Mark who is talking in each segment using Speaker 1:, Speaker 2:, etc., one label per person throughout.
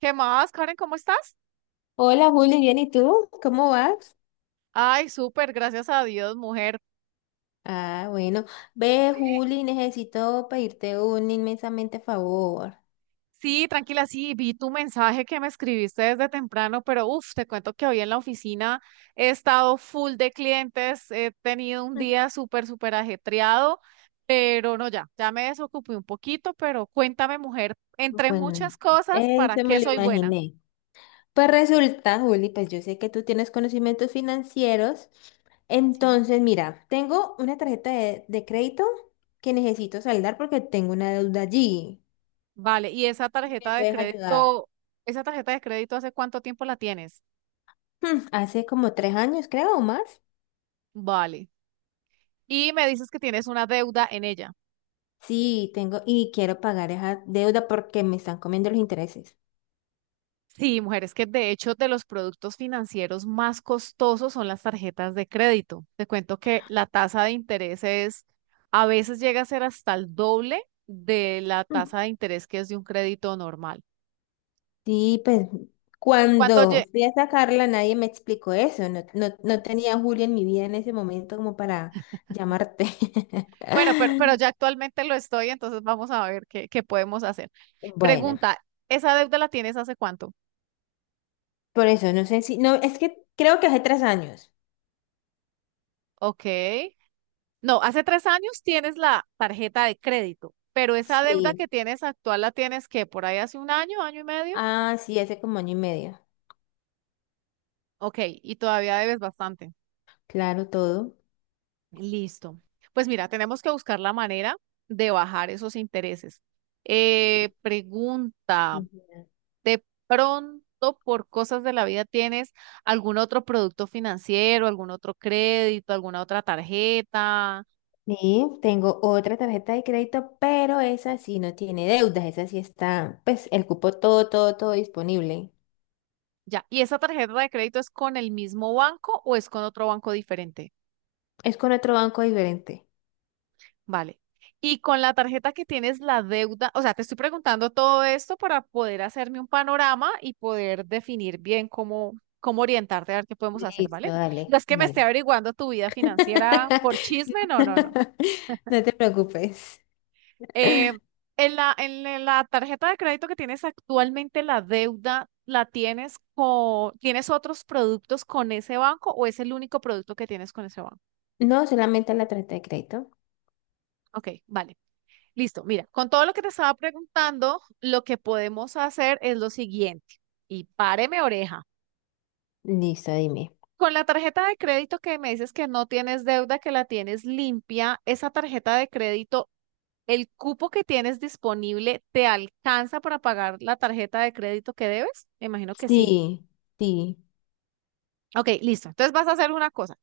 Speaker 1: ¿Qué más, Karen? ¿Cómo estás?
Speaker 2: Hola Juli, bien, ¿y tú? ¿Cómo vas?
Speaker 1: Ay, súper, gracias a Dios, mujer.
Speaker 2: Ah, bueno. Ve,
Speaker 1: Ve-
Speaker 2: Juli, necesito pedirte un inmensamente favor.
Speaker 1: Sí, tranquila, sí, vi tu mensaje que me escribiste desde temprano, pero uff, te cuento que hoy en la oficina he estado full de clientes, he tenido un
Speaker 2: Mm.
Speaker 1: día súper, súper ajetreado, pero no, ya, ya me desocupé un poquito, pero cuéntame, mujer, entre
Speaker 2: Bueno,
Speaker 1: muchas cosas, ¿para
Speaker 2: eso me
Speaker 1: qué
Speaker 2: lo
Speaker 1: soy buena?
Speaker 2: imaginé. Pues resulta, Juli, pues yo sé que tú tienes conocimientos financieros.
Speaker 1: Sí.
Speaker 2: Entonces, mira, tengo una tarjeta de crédito que necesito saldar porque tengo una deuda allí.
Speaker 1: Vale, ¿y esa
Speaker 2: Si me
Speaker 1: tarjeta de
Speaker 2: puedes ayudar.
Speaker 1: crédito, esa tarjeta de crédito, hace cuánto tiempo la tienes?
Speaker 2: Hace como tres años, creo, o más.
Speaker 1: Vale. Y me dices que tienes una deuda en ella.
Speaker 2: Sí, tengo y quiero pagar esa deuda porque me están comiendo los intereses.
Speaker 1: Sí, mujeres, que de hecho de los productos financieros más costosos son las tarjetas de crédito. Te cuento que la tasa de interés es, a veces llega a ser hasta el doble de la tasa de interés que es de un crédito normal.
Speaker 2: Sí, pues
Speaker 1: ¿Y cuánto
Speaker 2: cuando
Speaker 1: lle-
Speaker 2: fui a sacarla nadie me explicó eso. No tenía a Julia en mi vida en ese momento como para llamarte.
Speaker 1: Bueno, pero ya actualmente lo estoy, entonces vamos a ver qué, qué podemos hacer.
Speaker 2: Bueno,
Speaker 1: Pregunta, ¿esa deuda la tienes hace cuánto?
Speaker 2: por eso, no sé si... No, es que creo que hace tres años.
Speaker 1: Ok. No, hace 3 años tienes la tarjeta de crédito, pero esa deuda que
Speaker 2: Sí.
Speaker 1: tienes actual la tienes que por ahí hace un año, año y medio.
Speaker 2: Ah, sí, hace como año y medio.
Speaker 1: Ok, y todavía debes bastante.
Speaker 2: Claro, todo.
Speaker 1: Listo. Pues mira, tenemos que buscar la manera de bajar esos intereses. Pregunta,
Speaker 2: Ujú.
Speaker 1: ¿de pronto por cosas de la vida tienes algún otro producto financiero, algún otro crédito, alguna otra tarjeta?
Speaker 2: Sí, tengo otra tarjeta de crédito, pero esa sí no tiene deudas. Esa sí está, pues, el cupo todo disponible.
Speaker 1: Ya, ¿y esa tarjeta de crédito es con el mismo banco o es con otro banco diferente?
Speaker 2: Es con otro banco diferente.
Speaker 1: Vale. Y con la tarjeta que tienes la deuda, o sea, te estoy preguntando todo esto para poder hacerme un panorama y poder definir bien cómo, cómo orientarte a ver qué podemos hacer, ¿vale?
Speaker 2: Listo, dale,
Speaker 1: No es que me esté
Speaker 2: vale.
Speaker 1: averiguando tu vida financiera por chisme, no, no, no.
Speaker 2: No te preocupes.
Speaker 1: Eh, en la, en la tarjeta de crédito que tienes actualmente, la deuda, ¿la tienes con, tienes otros productos con ese banco o es el único producto que tienes con ese banco?
Speaker 2: No, solamente la tarjeta de crédito.
Speaker 1: Ok, vale. Listo, mira, con todo lo que te estaba preguntando, lo que podemos hacer es lo siguiente, y páreme oreja.
Speaker 2: Listo, dime.
Speaker 1: Con la tarjeta de crédito que me dices que no tienes deuda, que la tienes limpia, esa tarjeta de crédito, ¿el cupo que tienes disponible te alcanza para pagar la tarjeta de crédito que debes? Me imagino que sí.
Speaker 2: Sí, sí.
Speaker 1: Ok, listo. Entonces vas a hacer una cosa.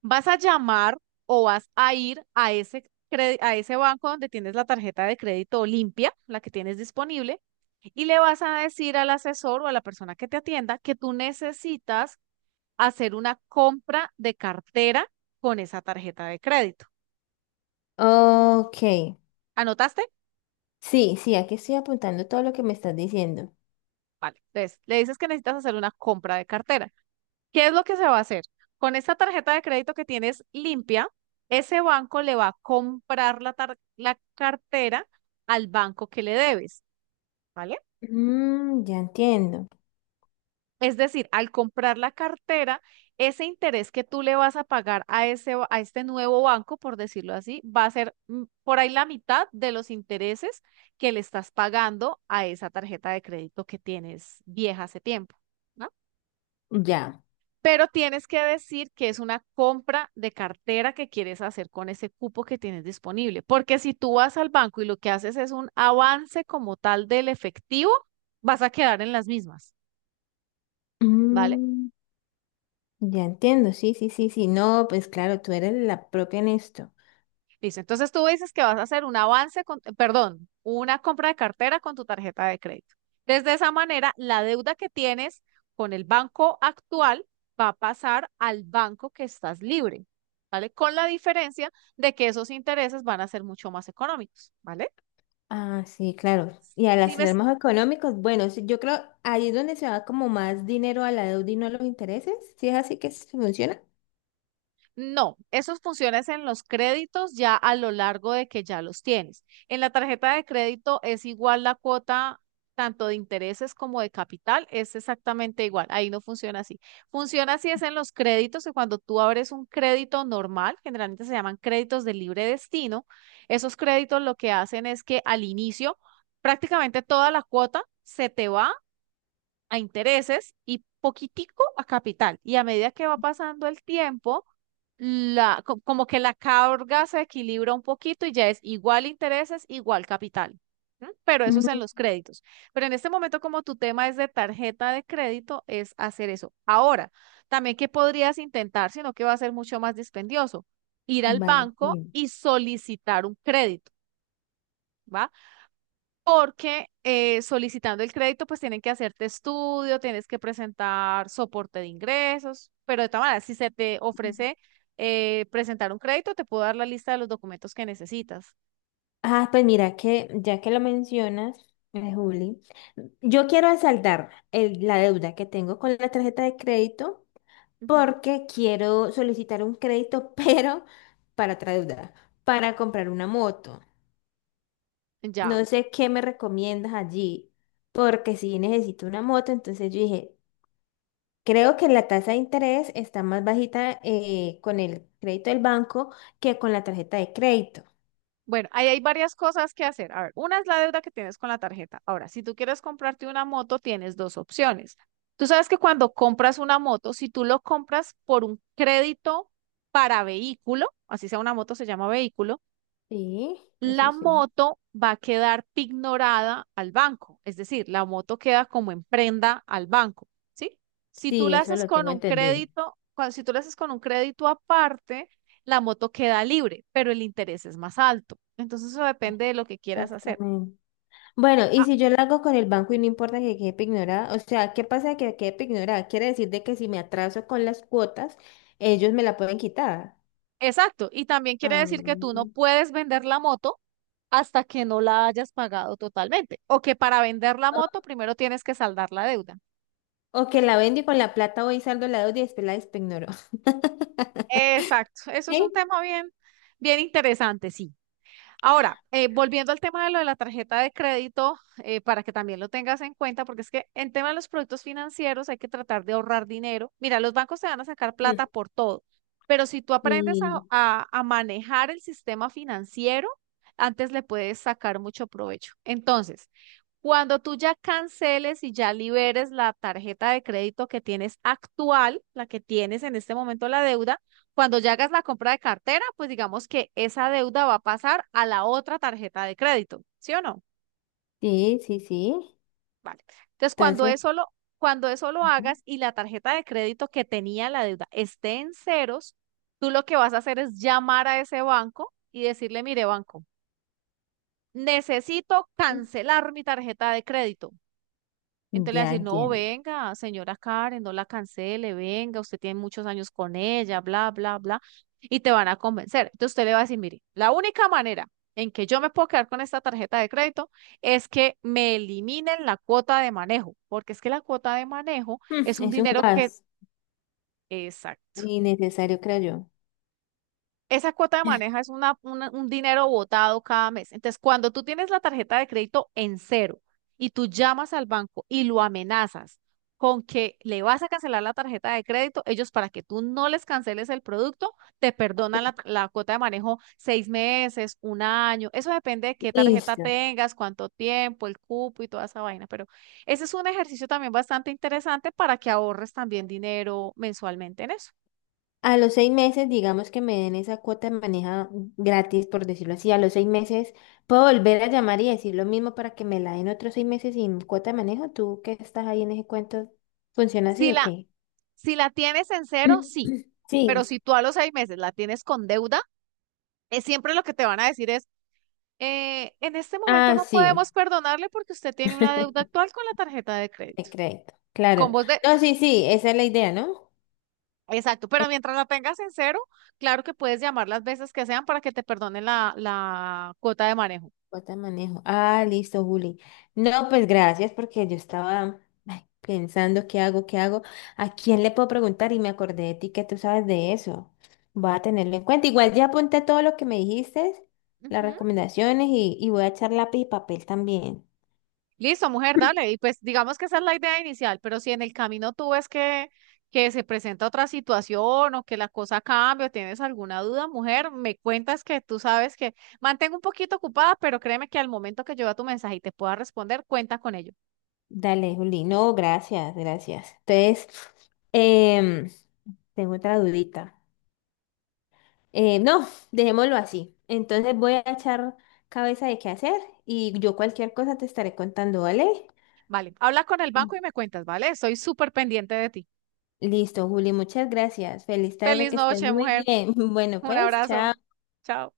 Speaker 1: Vas a llamar o vas a ir a ese, a ese banco donde tienes la tarjeta de crédito limpia, la que tienes disponible, y le vas a decir al asesor o a la persona que te atienda que tú necesitas hacer una compra de cartera con esa tarjeta de crédito.
Speaker 2: Ok.
Speaker 1: ¿Anotaste?
Speaker 2: Sí, sí, aquí estoy apuntando todo lo que me estás diciendo.
Speaker 1: Vale. Entonces, le dices que necesitas hacer una compra de cartera. ¿Qué es lo que se va a hacer? Con esta tarjeta de crédito que tienes limpia, ese banco le va a comprar la, la cartera al banco que le debes, ¿vale?
Speaker 2: Mm, ya entiendo.
Speaker 1: Es decir, al comprar la cartera, ese interés que tú le vas a pagar a ese, a este nuevo banco, por decirlo así, va a ser por ahí la mitad de los intereses que le estás pagando a esa tarjeta de crédito que tienes vieja hace tiempo, ¿no?
Speaker 2: Ya.
Speaker 1: Pero tienes que decir que es una compra de cartera que quieres hacer con ese cupo que tienes disponible, porque si tú vas al banco y lo que haces es un avance como tal del efectivo, vas a quedar en las mismas, ¿vale?
Speaker 2: Mm, ya entiendo. Sí. No, pues claro, tú eres la propia en esto.
Speaker 1: Listo. Entonces tú dices que vas a hacer un avance con, perdón, una compra de cartera con tu tarjeta de crédito. Desde esa manera, la deuda que tienes con el banco actual va a pasar al banco que estás libre, ¿vale? Con la diferencia de que esos intereses van a ser mucho más económicos, ¿vale?
Speaker 2: Ah, sí, claro. Y al
Speaker 1: Dime.
Speaker 2: hacer más económicos, bueno, sí, yo creo ahí es donde se va como más dinero a la deuda y no a los intereses. Si es así que se funciona.
Speaker 1: No, esos funciones en los créditos ya a lo largo de que ya los tienes. En la tarjeta de crédito es igual la cuota tanto de intereses como de capital, es exactamente igual. Ahí no funciona así. Funciona así es en los créditos, que cuando tú abres un crédito normal, generalmente se llaman créditos de libre destino, esos créditos lo que hacen es que al inicio prácticamente toda la cuota se te va a intereses y poquitico a capital. Y a medida que va pasando el tiempo, la, como que la carga se equilibra un poquito y ya es igual intereses, igual capital. ¿M? Pero eso es en
Speaker 2: Mm.
Speaker 1: los créditos. Pero en este momento, como tu tema es de tarjeta de crédito, es hacer eso. Ahora, también que podrías intentar, sino que va a ser mucho más dispendioso, ir al
Speaker 2: Vale,
Speaker 1: banco
Speaker 2: bien.
Speaker 1: y solicitar un crédito, ¿va? Porque solicitando el crédito, pues tienen que hacerte estudio, tienes que presentar soporte de ingresos, pero de todas maneras, si se te ofrece presentar un crédito, te puedo dar la lista de los documentos que necesitas.
Speaker 2: Ah, pues mira que ya que lo mencionas, Juli, yo quiero asaltar la deuda que tengo con la tarjeta de crédito
Speaker 1: Ujú.
Speaker 2: porque quiero solicitar un crédito, pero para otra deuda, para comprar una moto.
Speaker 1: Ya.
Speaker 2: No sé qué me recomiendas allí, porque si necesito una moto, entonces yo dije, creo que la tasa de interés está más bajita con el crédito del banco que con la tarjeta de crédito.
Speaker 1: Bueno, ahí hay varias cosas que hacer. A ver, una es la deuda que tienes con la tarjeta. Ahora, si tú quieres comprarte una moto, tienes dos opciones. Tú sabes que cuando compras una moto, si tú lo compras por un crédito para vehículo, así sea una moto, se llama vehículo,
Speaker 2: Sí,
Speaker 1: la
Speaker 2: eso sí.
Speaker 1: moto va a quedar pignorada al banco, es decir, la moto queda como en prenda al banco, ¿sí? Si tú
Speaker 2: Sí,
Speaker 1: la
Speaker 2: eso
Speaker 1: haces
Speaker 2: lo
Speaker 1: con
Speaker 2: tengo
Speaker 1: un
Speaker 2: entendido.
Speaker 1: crédito, cuando, si tú la haces con un crédito aparte, la moto queda libre, pero el interés es más alto. Entonces eso depende de lo que quieras hacer.
Speaker 2: Exactamente. Bueno, y si yo lo hago con el banco y no importa que quede ignorada, o sea, ¿qué pasa que quede ignorada? Quiere decir de que si me atraso con las cuotas, ellos me la pueden quitar.
Speaker 1: Exacto, y también quiere
Speaker 2: Ah,
Speaker 1: decir que tú no puedes vender la moto hasta que no la hayas pagado totalmente, o que para vender la moto
Speaker 2: O
Speaker 1: primero tienes que saldar la deuda.
Speaker 2: o que la vendo y con la plata voy saldo la deuda y después la despignoro.
Speaker 1: Exacto, eso es
Speaker 2: ¿Sí?
Speaker 1: un tema bien, bien interesante, sí. Ahora, volviendo al tema de lo de la tarjeta de crédito, para que también lo tengas en cuenta, porque es que en tema de los productos financieros hay que tratar de ahorrar dinero. Mira, los bancos te van a sacar
Speaker 2: Mm.
Speaker 1: plata por todo, pero si tú aprendes a,
Speaker 2: Sí,
Speaker 1: a manejar el sistema financiero, antes le puedes sacar mucho provecho. Entonces, cuando tú ya canceles y ya liberes la tarjeta de crédito que tienes actual, la que tienes en este momento la deuda, cuando ya hagas la compra de cartera, pues digamos que esa deuda va a pasar a la otra tarjeta de crédito, ¿sí o no?
Speaker 2: sí.
Speaker 1: Vale. Entonces,
Speaker 2: Entonces,
Speaker 1: cuando eso lo
Speaker 2: ujú,
Speaker 1: hagas y la tarjeta de crédito que tenía la deuda esté en ceros, tú lo que vas a hacer es llamar a ese banco y decirle, mire, banco, necesito cancelar mi tarjeta de crédito. Entonces le va a
Speaker 2: ya
Speaker 1: decir, no,
Speaker 2: entiendo.
Speaker 1: venga, señora Karen, no la cancele, venga, usted tiene muchos años con ella, bla, bla, bla, y te van a convencer. Entonces usted le va a decir, mire, la única manera en que yo me puedo quedar con esta tarjeta de crédito es que me eliminen la cuota de manejo, porque es que la cuota de manejo
Speaker 2: Mm,
Speaker 1: es un
Speaker 2: es un
Speaker 1: dinero que,
Speaker 2: gas
Speaker 1: exacto,
Speaker 2: innecesario, creo yo.
Speaker 1: esa cuota de maneja es una, un dinero botado cada mes. Entonces, cuando tú tienes la tarjeta de crédito en cero y tú llamas al banco y lo amenazas con que le vas a cancelar la tarjeta de crédito, ellos para que tú no les canceles el producto, te perdonan la, la cuota de manejo 6 meses, un año. Eso depende de qué tarjeta
Speaker 2: Listo.
Speaker 1: tengas, cuánto tiempo, el cupo y toda esa vaina. Pero ese es un ejercicio también bastante interesante para que ahorres también dinero mensualmente en eso.
Speaker 2: A los seis meses, digamos que me den esa cuota de maneja gratis, por decirlo así. A los seis meses puedo volver a llamar y decir lo mismo para que me la den otros seis meses sin cuota de manejo. ¿Tú que estás ahí en ese cuento? ¿Funciona así
Speaker 1: Si
Speaker 2: o
Speaker 1: la,
Speaker 2: qué?
Speaker 1: Si la tienes en cero, sí, pero
Speaker 2: Sí.
Speaker 1: si tú a los 6 meses la tienes con deuda, es siempre lo que te van a decir es, en este momento
Speaker 2: Ah,
Speaker 1: no
Speaker 2: sí.
Speaker 1: podemos perdonarle porque usted tiene una deuda actual con la tarjeta de
Speaker 2: Te
Speaker 1: crédito.
Speaker 2: creo.
Speaker 1: Con
Speaker 2: Claro.
Speaker 1: vos de,
Speaker 2: No, sí, sí, esa es la idea, ¿no?
Speaker 1: exacto, pero mientras la tengas en cero, claro que puedes llamar las veces que sean para que te perdonen la, la cuota de manejo.
Speaker 2: Bota de manejo. Ah, listo, Juli. No, pues gracias porque yo estaba ay, pensando qué hago, a quién le puedo preguntar y me acordé de ti que tú sabes de eso. Voy a tenerlo en cuenta. Igual ya apunté todo lo que me dijiste, las
Speaker 1: Ujú.
Speaker 2: recomendaciones y voy a echar lápiz y papel también.
Speaker 1: Listo, mujer, dale. Y pues digamos que esa es la idea inicial, pero si en el camino tú ves que se presenta otra situación o que la cosa cambia o tienes alguna duda, mujer, me cuentas que tú sabes que mantengo un poquito ocupada, pero créeme que al momento que yo vea tu mensaje y te pueda responder, cuenta con ello.
Speaker 2: Dale, Juli. No, gracias, gracias. Entonces, em, tengo otra dudita. No, dejémoslo así. Entonces voy a echar cabeza de qué hacer y yo cualquier cosa te estaré contando, ¿vale?
Speaker 1: Vale, habla con el banco y me cuentas, ¿vale? Estoy súper pendiente de ti.
Speaker 2: Listo, Juli, muchas gracias. Feliz tarde,
Speaker 1: Feliz
Speaker 2: que estés
Speaker 1: noche,
Speaker 2: muy
Speaker 1: mujer.
Speaker 2: bien. Bueno,
Speaker 1: Un
Speaker 2: pues,
Speaker 1: abrazo.
Speaker 2: chao.
Speaker 1: Chao.